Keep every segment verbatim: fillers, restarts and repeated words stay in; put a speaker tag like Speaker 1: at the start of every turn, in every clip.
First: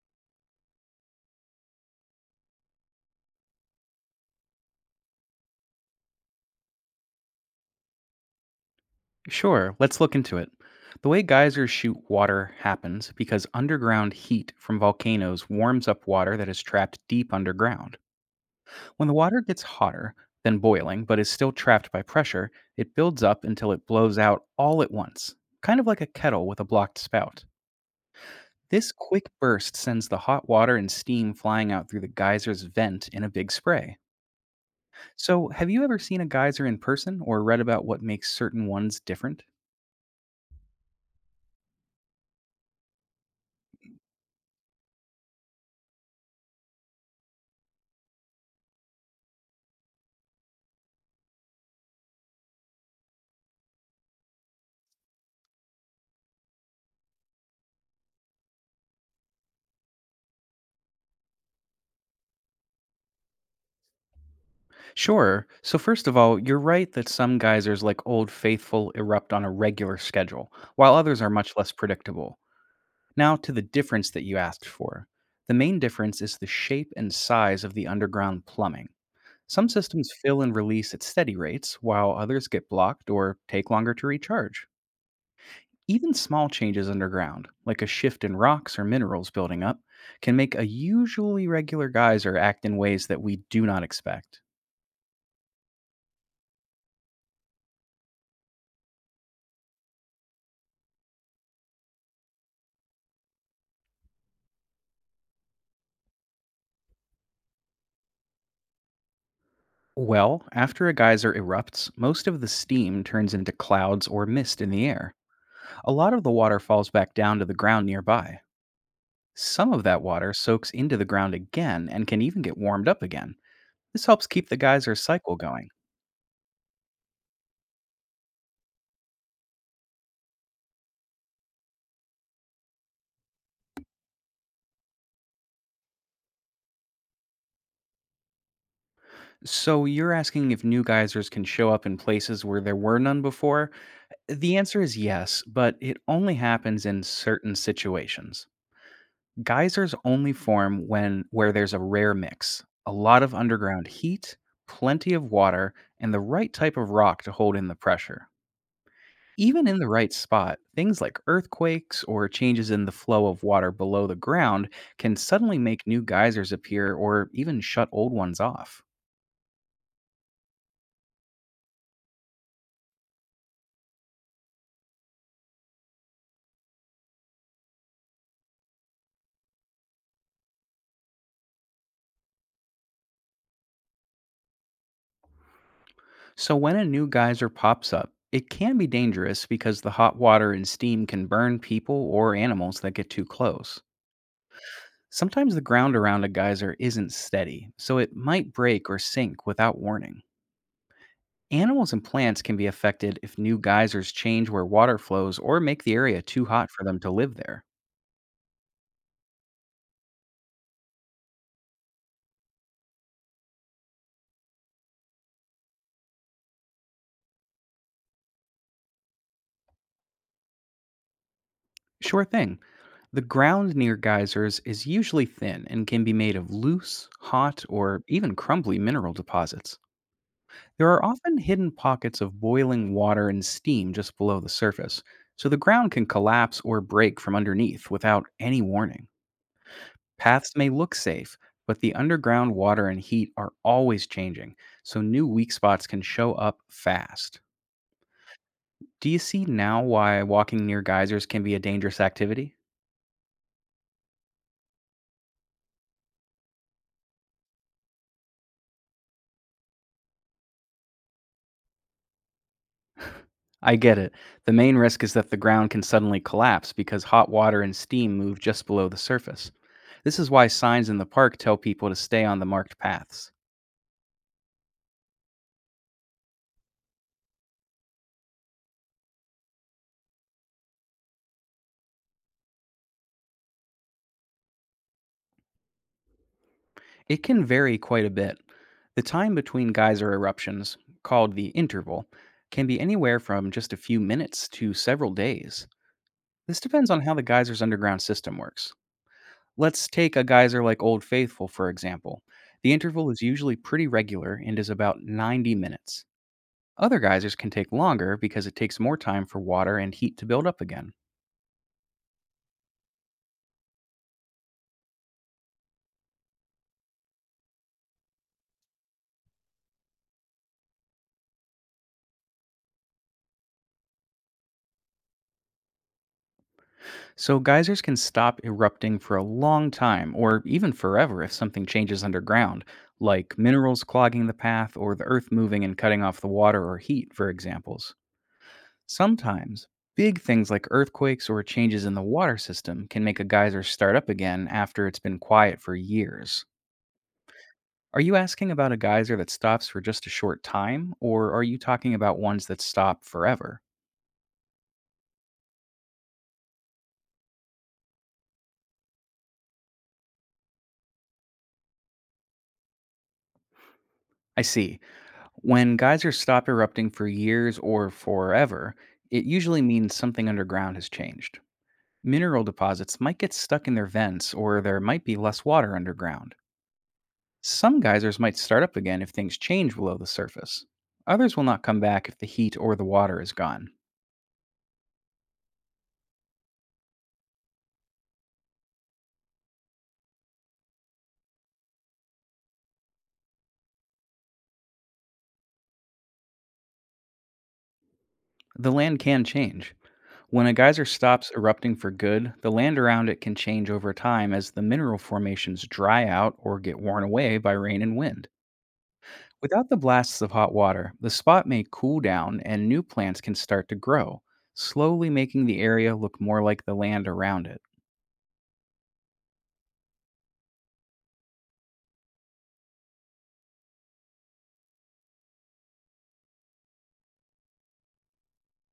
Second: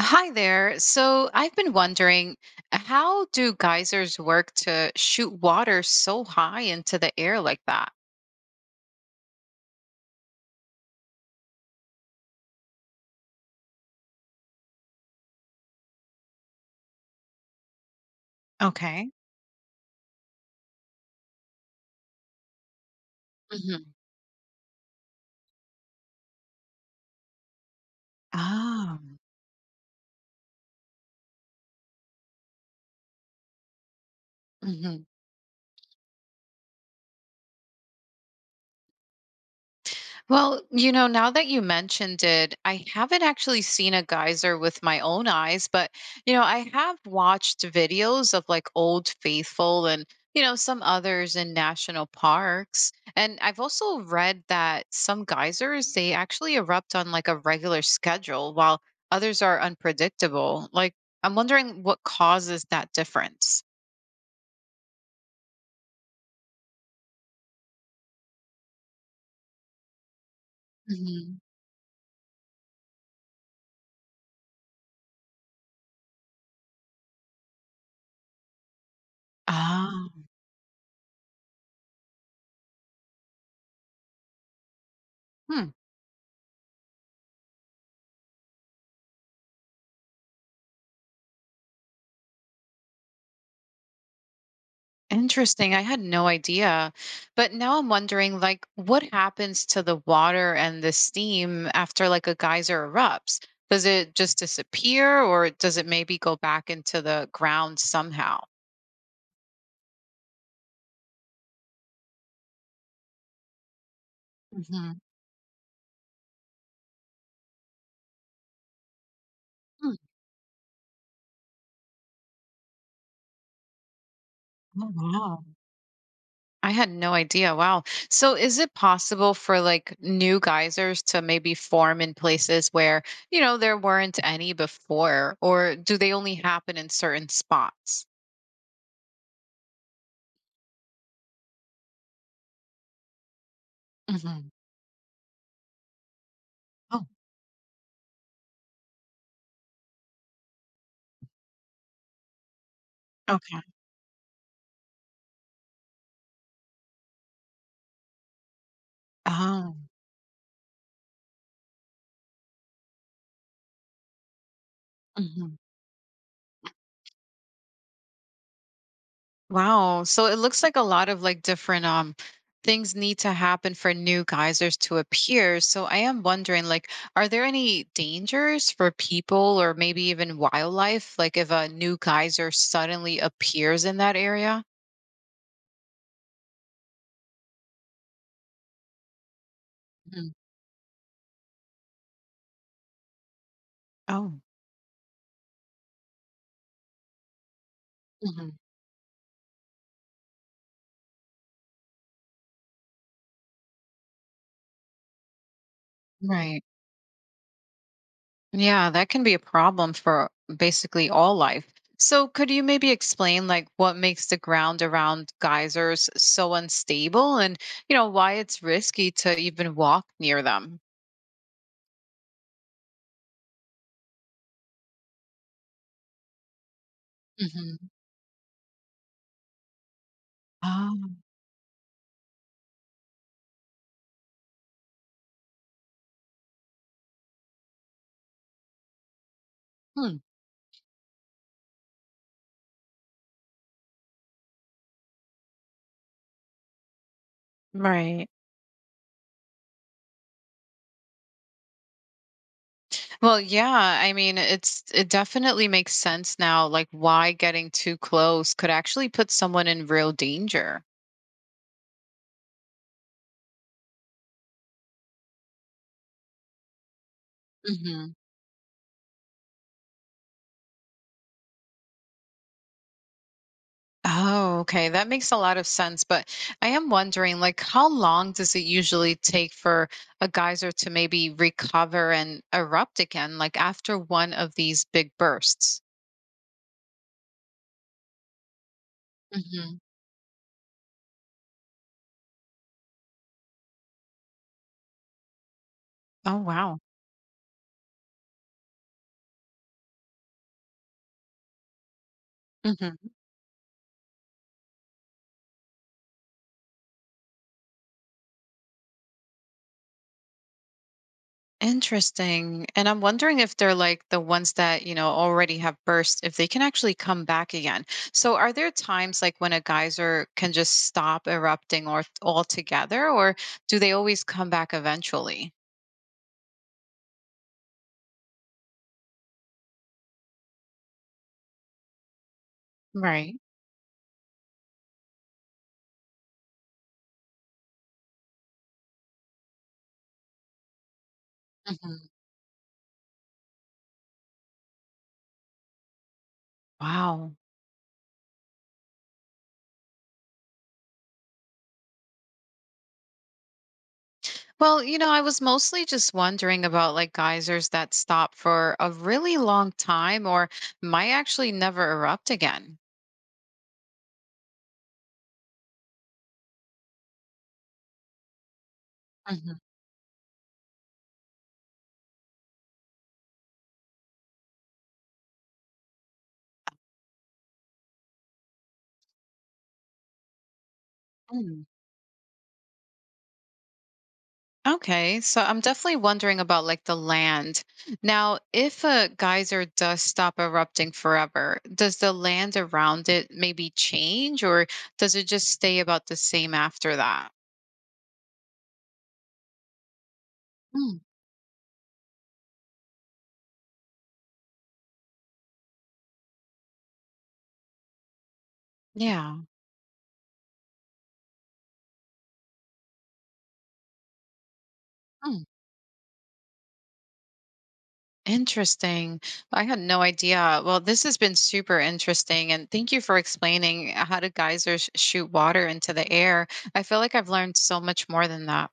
Speaker 1: Hi there. So I've been wondering, how do geysers work to shoot water so high into the air like that?
Speaker 2: Sure, let's look into it. The way geysers shoot water happens because underground heat from volcanoes warms up water that is trapped deep underground. When
Speaker 1: Okay.
Speaker 2: the water gets hotter than boiling but is still trapped by pressure, it builds up until
Speaker 1: Hmm.
Speaker 2: it blows out all at once, kind of like a kettle with a blocked spout. This
Speaker 1: Oh.
Speaker 2: quick burst sends the hot water and steam flying out through the geyser's vent in a big spray. So, have you ever seen a geyser in person or read about what makes certain ones different?
Speaker 1: Well, you know, now that you mentioned it, I haven't actually seen a geyser with my own eyes, but, you know, I have watched videos of like Old Faithful and, you know, some others in national parks. And I've also read that some geysers, they actually erupt on like a regular schedule while others are unpredictable. Like, I'm wondering what causes that difference.
Speaker 2: Sure. So, first of all, you're right that some geysers, like Old Faithful, erupt on a regular schedule, while others are
Speaker 1: Mhm.
Speaker 2: much less predictable. Now, to the difference that you asked for. The main difference is the shape and size of the underground plumbing. Some
Speaker 1: Ah.
Speaker 2: systems fill and release at steady rates, while others get blocked or take longer to recharge.
Speaker 1: Hmm.
Speaker 2: Even small changes underground, like a shift in rocks or minerals building up, can make a usually regular geyser act in ways that we do not expect.
Speaker 1: Interesting. I had no idea. But now I'm wondering like what happens to the water and the steam after like a geyser erupts? Does it just disappear or does it maybe go back into the ground somehow?
Speaker 2: Well, after a geyser erupts, most of the steam turns into clouds or mist in the
Speaker 1: Hmm.
Speaker 2: air. A lot of the water falls back down to the ground nearby. Some of that water soaks into the ground again and can even get warmed up again. This helps keep the
Speaker 1: Oh,
Speaker 2: geyser cycle
Speaker 1: wow.
Speaker 2: going.
Speaker 1: I had no idea. Wow. So is it possible for like new geysers to maybe form in places where, you know, there weren't any before or do they only happen in certain spots?
Speaker 2: So you're asking if new geysers can show up in places where there were none before?
Speaker 1: Hmm.
Speaker 2: The answer is yes, but it only happens in
Speaker 1: Oh,
Speaker 2: certain situations. Geysers only form when where there's a rare mix, a lot of
Speaker 1: okay.
Speaker 2: underground heat, plenty of water, and the right type of rock to hold in the pressure. Even
Speaker 1: Oh.
Speaker 2: in the right spot, things like earthquakes or changes in the flow of water below the ground can suddenly
Speaker 1: Mhm.
Speaker 2: make new geysers appear or even shut old ones off.
Speaker 1: Wow. So it looks like a lot of like different um things need to happen for new geysers to appear. So I am wondering like are there any dangers for people or maybe even wildlife like if a new geyser suddenly appears in that area?
Speaker 2: So, when a new geyser pops up, it can be dangerous because the hot
Speaker 1: Mhm.
Speaker 2: water and steam can burn people or animals that get too close.
Speaker 1: Oh.
Speaker 2: Sometimes the ground around a geyser isn't steady, so it
Speaker 1: Mhm.
Speaker 2: might break or sink without warning. Animals and plants can be affected if new geysers change where water flows or make the area too
Speaker 1: Right.
Speaker 2: hot for them to live there.
Speaker 1: Yeah, that can be a problem for basically all life. So, could you maybe explain like what makes the ground around geysers so unstable and, you know, why it's risky to even walk near them?
Speaker 2: Sure thing. The ground near geysers is usually thin and can be made of loose, hot,
Speaker 1: Hmm.
Speaker 2: or even crumbly mineral deposits. There
Speaker 1: Oh,
Speaker 2: are often hidden pockets of boiling water and steam just below the surface, so the ground can collapse or break from underneath without any warning.
Speaker 1: hmm.
Speaker 2: Paths may look safe, but the underground water and heat are always changing, so new weak spots can show up fast.
Speaker 1: Right.
Speaker 2: Do you see now why walking near geysers can be a dangerous activity?
Speaker 1: Well, yeah, I mean, it's it definitely makes sense now like why getting too close could actually put someone in real danger.
Speaker 2: I get it. The main risk is that the ground can suddenly collapse because hot water and steam move just below the surface. This is why signs in the park tell people to stay on the marked paths.
Speaker 1: Oh, okay. That makes a lot of sense. But I am wondering, like, how long does it usually take for a geyser to maybe recover and erupt again, like after one of these big bursts?
Speaker 2: It can vary quite a bit. The time between
Speaker 1: Hmm.
Speaker 2: geyser eruptions, called the interval, can be anywhere from just a few minutes to several days.
Speaker 1: Oh,
Speaker 2: This
Speaker 1: wow.
Speaker 2: depends on how the geyser's underground system works. Let's take a geyser like Old Faithful, for example. The
Speaker 1: Hmm.
Speaker 2: interval is usually pretty regular and is about ninety minutes. Other geysers can take longer because it takes more time for water and heat to build up again.
Speaker 1: Interesting. And I'm wondering if they're like the ones that, you know, already have burst, if they can actually come back again. So are there times like when a geyser can just stop erupting or altogether, or do they always come back eventually?
Speaker 2: So, geysers can stop erupting for a long time or even forever if something changes underground, like
Speaker 1: Right.
Speaker 2: minerals clogging the path or the earth moving and cutting off the water or heat, for examples. Sometimes, big things like earthquakes or changes in the water system can make a geyser start up again after it's been quiet for years.
Speaker 1: Wow.
Speaker 2: Are you asking about a geyser that stops for just a short time, or are you talking about ones that stop forever?
Speaker 1: Well, you know, I was mostly just wondering about like geysers that stop for a really long time or might actually never erupt again.
Speaker 2: I see. When geysers stop erupting for years or forever, it
Speaker 1: Mhm.
Speaker 2: usually means something underground has changed. Mineral deposits might get stuck in their vents, or there might be less water underground. Some geysers might start up again if things change below the surface. Others will not
Speaker 1: Mm.
Speaker 2: come back if the heat or the water is gone.
Speaker 1: Okay, so I'm definitely wondering about like the land. Now, if a geyser does stop erupting forever, does the land around it maybe change or does it just stay about the same after that?
Speaker 2: The land can change. When a geyser
Speaker 1: Mm.
Speaker 2: stops erupting for good, the land around it can change over time as the mineral formations dry out or get worn away by rain and wind.
Speaker 1: Yeah.
Speaker 2: Without the blasts of hot water, the spot may cool down and new plants can start to grow, slowly making the area look more like the land around it.
Speaker 1: Interesting. I had no idea. Well, this has been super interesting. And thank you for explaining uh, how do geysers shoot water into the air. I feel like I've learned so much more than that.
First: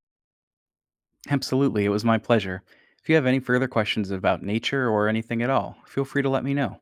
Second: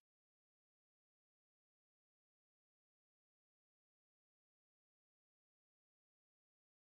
Speaker 2: Absolutely, it was my pleasure. If you have any further questions about nature or anything at all, feel free to let me know.